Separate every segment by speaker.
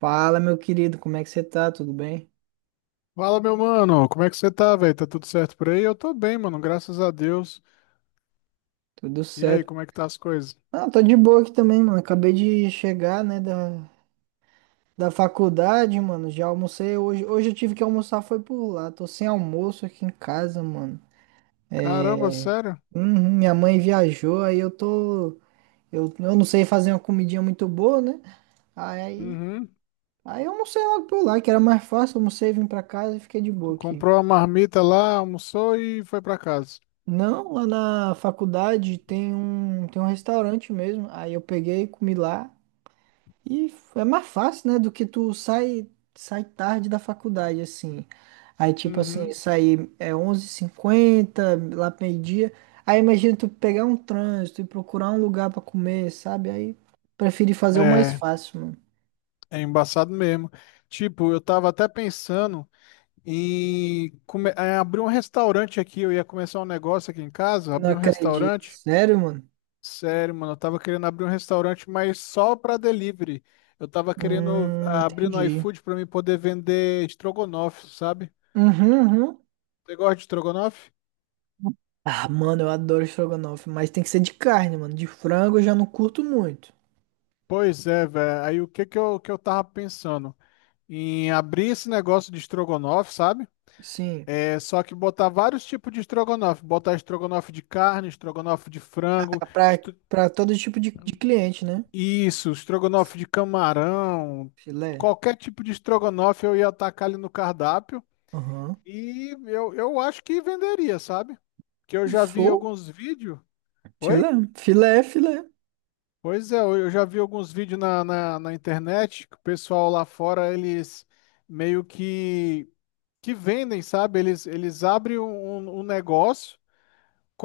Speaker 1: Fala, meu querido, como é que você tá? Tudo bem?
Speaker 2: Fala, meu mano, como é que você tá, velho? Tá tudo certo por aí? Eu tô bem, mano, graças a Deus.
Speaker 1: Tudo
Speaker 2: E aí,
Speaker 1: certo?
Speaker 2: como é que tá as coisas?
Speaker 1: Ah, tô de boa aqui também, mano. Acabei de chegar, né, da faculdade, mano. Já almocei hoje. Hoje eu tive que almoçar, foi por lá. Tô sem almoço aqui em casa, mano.
Speaker 2: Caramba,
Speaker 1: É.
Speaker 2: sério?
Speaker 1: Uhum, minha mãe viajou, aí eu tô. Eu não sei fazer uma comidinha muito boa, né? Aí,
Speaker 2: Uhum.
Speaker 1: aí eu almocei logo por lá, que era mais fácil. Almocei, vim pra casa e fiquei de
Speaker 2: Tu
Speaker 1: boa aqui.
Speaker 2: comprou a marmita lá, almoçou e foi pra casa.
Speaker 1: Não, lá na faculdade tem um restaurante mesmo. Aí eu peguei, comi lá. É mais fácil, né? Do que tu sai tarde da faculdade, assim. Aí, tipo assim,
Speaker 2: Uhum.
Speaker 1: sair é onze h 50 lá pro meio-dia. Aí imagina tu pegar um trânsito e procurar um lugar pra comer, sabe? Aí preferi fazer o mais
Speaker 2: É,
Speaker 1: fácil, mano.
Speaker 2: é embaçado mesmo. Tipo, eu tava até pensando em abrir um restaurante aqui. Eu ia começar um negócio aqui em casa,
Speaker 1: Não
Speaker 2: abrir um
Speaker 1: acredito.
Speaker 2: restaurante.
Speaker 1: Sério, mano?
Speaker 2: Sério, mano, eu tava querendo abrir um restaurante, mas só pra delivery. Eu tava querendo abrir no
Speaker 1: Entendi.
Speaker 2: iFood pra mim poder vender estrogonofe, sabe?
Speaker 1: Uhum, uhum.
Speaker 2: Você gosta de estrogonofe?
Speaker 1: Ah, mano, eu adoro estrogonofe, mas tem que ser de carne, mano. De frango eu já não curto muito.
Speaker 2: Pois é, velho. Aí o que que eu tava pensando? Em abrir esse negócio de estrogonofe, sabe?
Speaker 1: Sim,
Speaker 2: É só que botar vários tipos de estrogonofe. Botar estrogonofe de carne, estrogonofe de
Speaker 1: pra,
Speaker 2: frango,
Speaker 1: pra pra todo tipo de cliente, né?
Speaker 2: isso, estrogonofe de camarão.
Speaker 1: Filé.
Speaker 2: Qualquer tipo de estrogonofe eu ia atacar ali no cardápio.
Speaker 1: Aham.
Speaker 2: E eu acho que venderia, sabe? Que eu já vi
Speaker 1: Sou?
Speaker 2: alguns vídeos. Oi?
Speaker 1: Filé. Filé, filé.
Speaker 2: Pois é, eu já vi alguns vídeos na internet que o pessoal lá fora, eles meio que vendem, sabe? Eles abrem um negócio,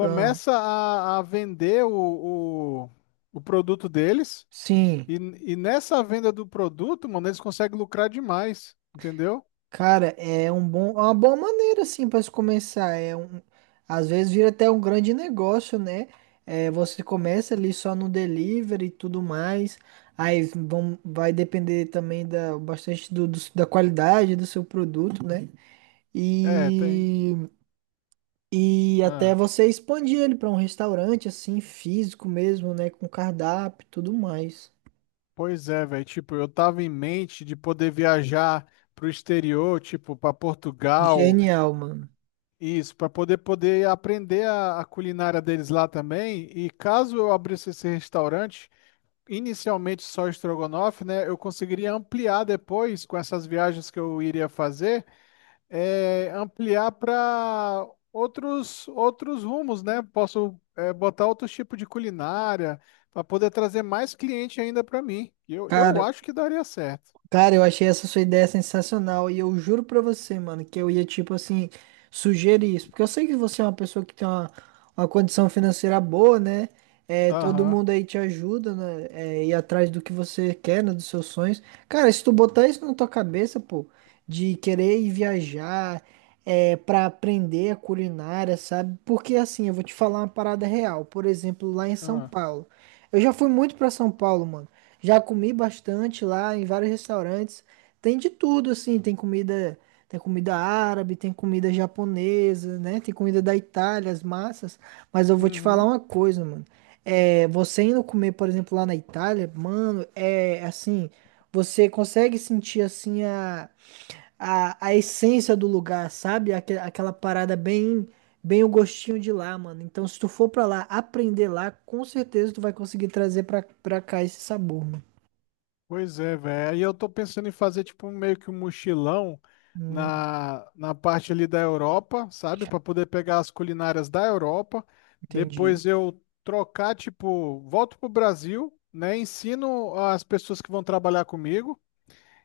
Speaker 1: Ah,
Speaker 2: a vender o produto deles,
Speaker 1: sim.
Speaker 2: e, e nessa venda do produto, mano, eles conseguem lucrar demais, entendeu?
Speaker 1: Cara, é um bom, é uma boa maneira assim para se começar. É um, às vezes vira até um grande negócio, né? É, você começa ali só no delivery e tudo mais. Aí vai depender também da bastante do, do- da qualidade do seu produto, né?
Speaker 2: É, tem.
Speaker 1: E, e até
Speaker 2: Ah.
Speaker 1: você expandir ele para um restaurante assim físico mesmo, né? Com cardápio e tudo mais.
Speaker 2: Pois é, velho. Tipo, eu tava em mente de poder viajar pro exterior, tipo, para Portugal,
Speaker 1: Genial, mano.
Speaker 2: isso, para poder aprender a culinária deles lá também. E caso eu abrisse esse restaurante, inicialmente só estrogonofe, né? Eu conseguiria ampliar depois com essas viagens que eu iria fazer ampliar para outros rumos, né? Posso botar outros tipos de culinária para poder trazer mais cliente ainda para mim. Eu
Speaker 1: Cara.
Speaker 2: acho que daria certo.
Speaker 1: Cara, eu achei essa sua ideia sensacional e eu juro pra você, mano, que eu ia, tipo assim, sugerir isso. Porque eu sei que você é uma pessoa que tem uma condição financeira boa, né? É, todo
Speaker 2: Aham.
Speaker 1: mundo aí te ajuda, né? É, ir atrás do que você quer, né? Dos seus sonhos. Cara, se tu botar isso na tua cabeça, pô, de querer ir viajar, é, pra aprender a culinária, sabe? Porque assim, eu vou te falar uma parada real. Por exemplo, lá em São
Speaker 2: ah,
Speaker 1: Paulo. Eu já fui muito pra São Paulo, mano. Já comi bastante lá em vários restaurantes. Tem de tudo, assim. Tem comida árabe, tem comida japonesa, né? Tem comida da Itália, as massas. Mas eu vou te falar
Speaker 2: uhum.
Speaker 1: uma coisa, mano. É, você indo comer, por exemplo, lá na Itália, mano, é assim, você consegue sentir assim a, essência do lugar, sabe? Aquela parada bem o gostinho de lá, mano. Então, se tu for pra lá aprender lá, com certeza tu vai conseguir trazer pra cá esse sabor, mano.
Speaker 2: Pois é, velho. Aí eu tô pensando em fazer tipo meio que um mochilão
Speaker 1: Hum,
Speaker 2: na parte ali da Europa, sabe? Para poder pegar as culinárias da Europa.
Speaker 1: entendi.
Speaker 2: Depois eu trocar, tipo, volto pro Brasil, né? Ensino as pessoas que vão trabalhar comigo.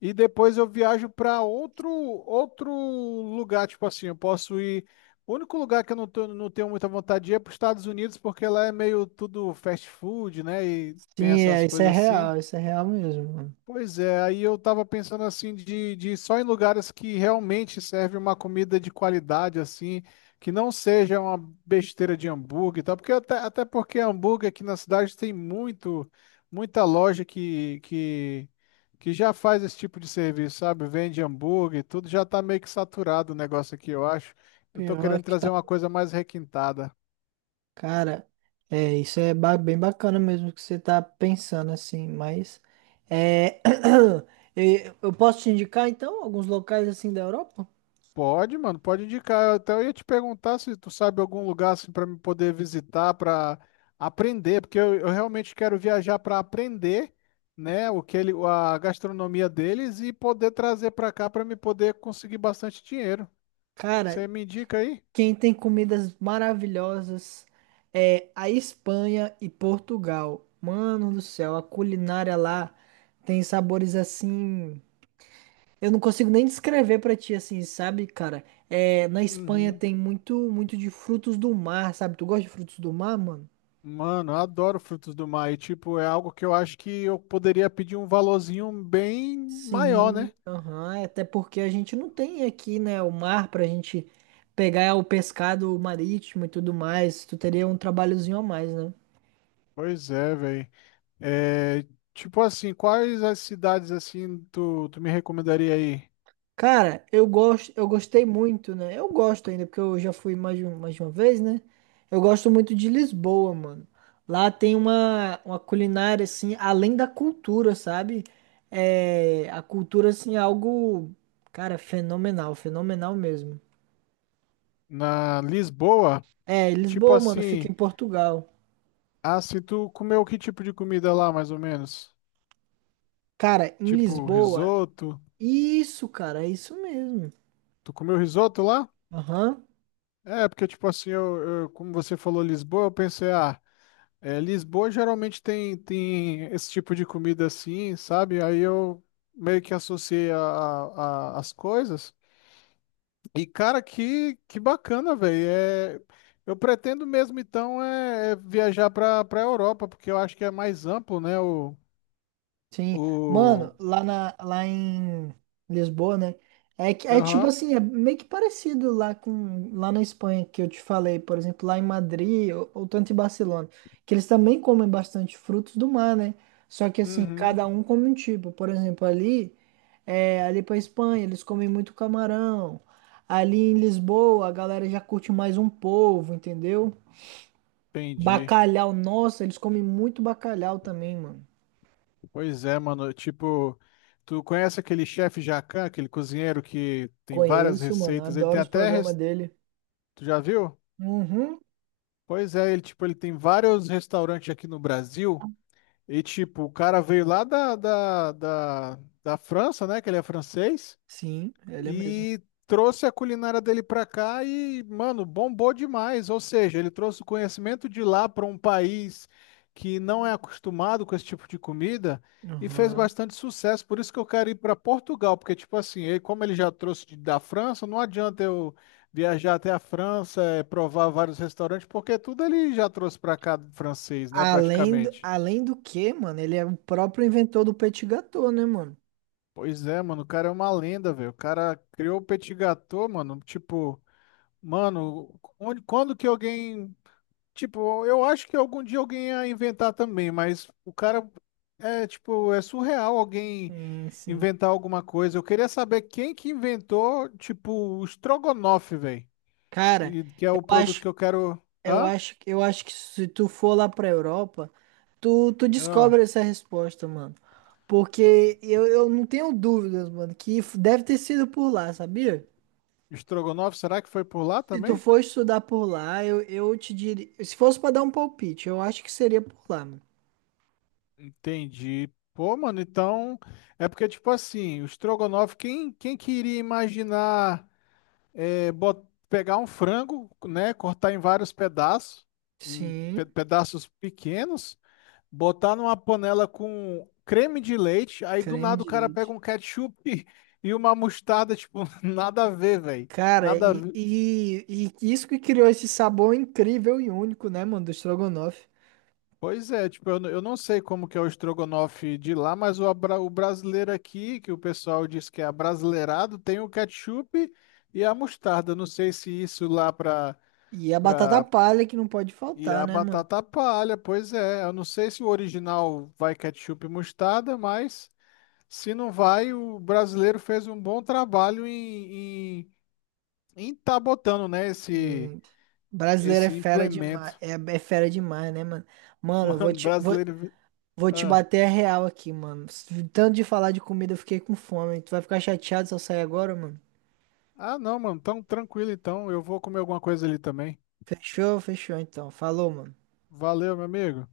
Speaker 2: E depois eu viajo para outro lugar, tipo assim, eu posso ir. O único lugar que eu não tenho muita vontade de ir é para os Estados Unidos, porque lá é meio tudo fast food, né? E tem
Speaker 1: Sim,
Speaker 2: essas
Speaker 1: é,
Speaker 2: coisas assim.
Speaker 1: isso é real mesmo, mano.
Speaker 2: Pois é, aí eu tava pensando assim de só em lugares que realmente serve uma comida de qualidade assim, que não seja uma besteira de hambúrguer e tal, porque até porque hambúrguer aqui na cidade tem muito, muita loja que já faz esse tipo de serviço, sabe? Vende hambúrguer, tudo já tá meio que saturado o negócio aqui, eu acho. Eu tô
Speaker 1: Pior
Speaker 2: querendo
Speaker 1: que
Speaker 2: trazer
Speaker 1: tá,
Speaker 2: uma coisa mais requintada.
Speaker 1: cara, é, isso é ba- bem bacana mesmo que você tá pensando assim, mas é, eu posso te indicar então alguns locais assim da Europa?
Speaker 2: Pode, mano, pode indicar. Eu até ia te perguntar se tu sabe algum lugar assim para me poder visitar, para aprender, porque eu realmente quero viajar para aprender, né, o que ele, a gastronomia deles e poder trazer para cá para me poder conseguir bastante dinheiro.
Speaker 1: Cara,
Speaker 2: Você me indica aí?
Speaker 1: quem tem comidas maravilhosas é a Espanha e Portugal. Mano do céu, a culinária lá tem sabores assim. Eu não consigo nem descrever pra ti assim, sabe, cara? É, na Espanha
Speaker 2: Uhum.
Speaker 1: tem muito, muito de frutos do mar, sabe? Tu gosta de frutos do mar, mano?
Speaker 2: Mano, eu adoro frutos do mar e tipo, é algo que eu acho que eu poderia pedir um valorzinho bem maior,
Speaker 1: Sim.
Speaker 2: né?
Speaker 1: Aham, é até porque a gente não tem aqui, né, o mar pra gente pegar é o pescado marítimo e tudo mais. Tu teria um trabalhozinho a mais, né?
Speaker 2: Pois é, velho. É, tipo assim, quais as cidades assim tu me recomendaria aí?
Speaker 1: Cara, eu gosto, eu gostei muito, né? Eu gosto ainda, porque eu já fui mais de uma vez, né? Eu gosto muito de Lisboa, mano. Lá tem uma culinária, assim, além da cultura, sabe? É, a cultura, assim, é algo, cara, fenomenal, fenomenal mesmo.
Speaker 2: Na Lisboa?
Speaker 1: É,
Speaker 2: E, tipo
Speaker 1: Lisboa, mano, fica em
Speaker 2: assim,
Speaker 1: Portugal.
Speaker 2: se tu comeu que tipo de comida lá, mais ou menos?
Speaker 1: Cara, em
Speaker 2: Tipo
Speaker 1: Lisboa,
Speaker 2: risoto?
Speaker 1: isso, cara, é isso mesmo.
Speaker 2: Tu comeu risoto lá?
Speaker 1: Aham.
Speaker 2: É, porque tipo assim, como você falou Lisboa, eu pensei, Lisboa geralmente tem esse tipo de comida assim, sabe? Aí eu meio que associei as coisas. E, cara, que bacana, velho. É, eu pretendo mesmo, então, é viajar para Europa, porque eu acho que é mais amplo, né?
Speaker 1: Sim,
Speaker 2: O...
Speaker 1: mano, lá em Lisboa, né? É, que- é tipo
Speaker 2: Aham,
Speaker 1: assim, é meio que parecido lá com lá na Espanha que eu te falei, por exemplo, lá em Madrid ou tanto em Barcelona, que eles também comem bastante frutos do mar, né? Só que assim,
Speaker 2: uhum,
Speaker 1: cada um come um tipo. Por exemplo, ali, é, ali pra Espanha, eles comem muito camarão. Ali em Lisboa, a galera já curte mais um polvo, entendeu?
Speaker 2: entendi.
Speaker 1: Bacalhau, nossa, eles comem muito bacalhau também, mano.
Speaker 2: Pois é, mano. Tipo, tu conhece aquele chefe Jacan, aquele cozinheiro que tem várias
Speaker 1: Conheço, mano.
Speaker 2: receitas? Ele
Speaker 1: Adoro
Speaker 2: tem
Speaker 1: os
Speaker 2: até...
Speaker 1: programas
Speaker 2: res-
Speaker 1: dele.
Speaker 2: Tu já viu?
Speaker 1: Uhum.
Speaker 2: Pois é, ele, tipo, ele tem vários restaurantes aqui no Brasil. E, tipo, o cara veio lá da França, né? Que ele é francês.
Speaker 1: Sim, ele é mesmo.
Speaker 2: E trouxe a culinária dele pra cá e, mano, bombou demais. Ou seja, ele trouxe o conhecimento de lá para um país que não é acostumado com esse tipo de comida e fez
Speaker 1: Aham.
Speaker 2: bastante sucesso. Por isso que eu quero ir para Portugal, porque, tipo assim, ele, como ele já trouxe da França, não adianta eu viajar até a França, provar vários restaurantes, porque tudo ele já trouxe pra cá francês, né, praticamente.
Speaker 1: Além do que, mano, ele é o próprio inventor do petit gâteau, né, mano?
Speaker 2: Pois é, mano, o cara é uma lenda, velho. O cara criou o petit gâteau, mano, tipo. Mano, quando que alguém. Tipo, eu acho que algum dia alguém ia inventar também, mas o cara. É, tipo, é surreal alguém
Speaker 1: Sim, sim.
Speaker 2: inventar alguma coisa. Eu queria saber quem que inventou, tipo, o estrogonofe, velho.
Speaker 1: Cara,
Speaker 2: E que é
Speaker 1: eu
Speaker 2: o produto
Speaker 1: acho,
Speaker 2: que eu quero.
Speaker 1: eu
Speaker 2: Hã?
Speaker 1: acho, eu acho que se tu for lá pra Europa, tu descobre
Speaker 2: Ah,
Speaker 1: essa resposta, mano. Porque eu não tenho dúvidas, mano, que f- deve ter sido por lá, sabia?
Speaker 2: estrogonofe, será que foi por lá
Speaker 1: Se tu
Speaker 2: também?
Speaker 1: for estudar por lá, eu te diria. Se fosse pra dar um palpite, eu acho que seria por lá, mano.
Speaker 2: Entendi. Pô, mano, então. É porque, tipo assim, o estrogonofe, quem que iria imaginar. Pegar um frango, né, cortar em vários pedaços, em
Speaker 1: Sim,
Speaker 2: pedaços pequenos, botar numa panela com creme de leite, aí do
Speaker 1: creme
Speaker 2: nada o
Speaker 1: de
Speaker 2: cara pega
Speaker 1: leite.
Speaker 2: um ketchup e uma mostarda, tipo, nada a ver, velho.
Speaker 1: Cara,
Speaker 2: Nada a
Speaker 1: e,
Speaker 2: ver.
Speaker 1: e, e isso que criou esse sabor incrível e único, né, mano, do estrogonofe.
Speaker 2: Pois é, tipo, eu não sei como que é o estrogonofe de lá, mas o brasileiro aqui, que o pessoal diz que é abrasileirado, tem o ketchup e a mostarda. Não sei se isso lá para.
Speaker 1: E a batata palha que não pode
Speaker 2: E
Speaker 1: faltar,
Speaker 2: a
Speaker 1: né, mano?
Speaker 2: batata palha, pois é. Eu não sei se o original vai ketchup e mostarda, mas se não vai, o brasileiro fez um bom trabalho em, tá botando, né, esse,
Speaker 1: Hum, brasileiro é
Speaker 2: esse
Speaker 1: fera demais,
Speaker 2: implemento.
Speaker 1: é fera demais, né, mano? Mano, eu vou
Speaker 2: Mano,
Speaker 1: te, vou,
Speaker 2: brasileiro.
Speaker 1: vou te
Speaker 2: Ah,
Speaker 1: bater a real aqui, mano. Tanto de falar de comida, eu fiquei com fome. Tu vai ficar chateado se eu sair agora, mano?
Speaker 2: ah, não, mano, tão tranquilo então. Eu vou comer alguma coisa ali também.
Speaker 1: Fechou? Fechou, então. Falou, mano.
Speaker 2: Valeu, meu amigo.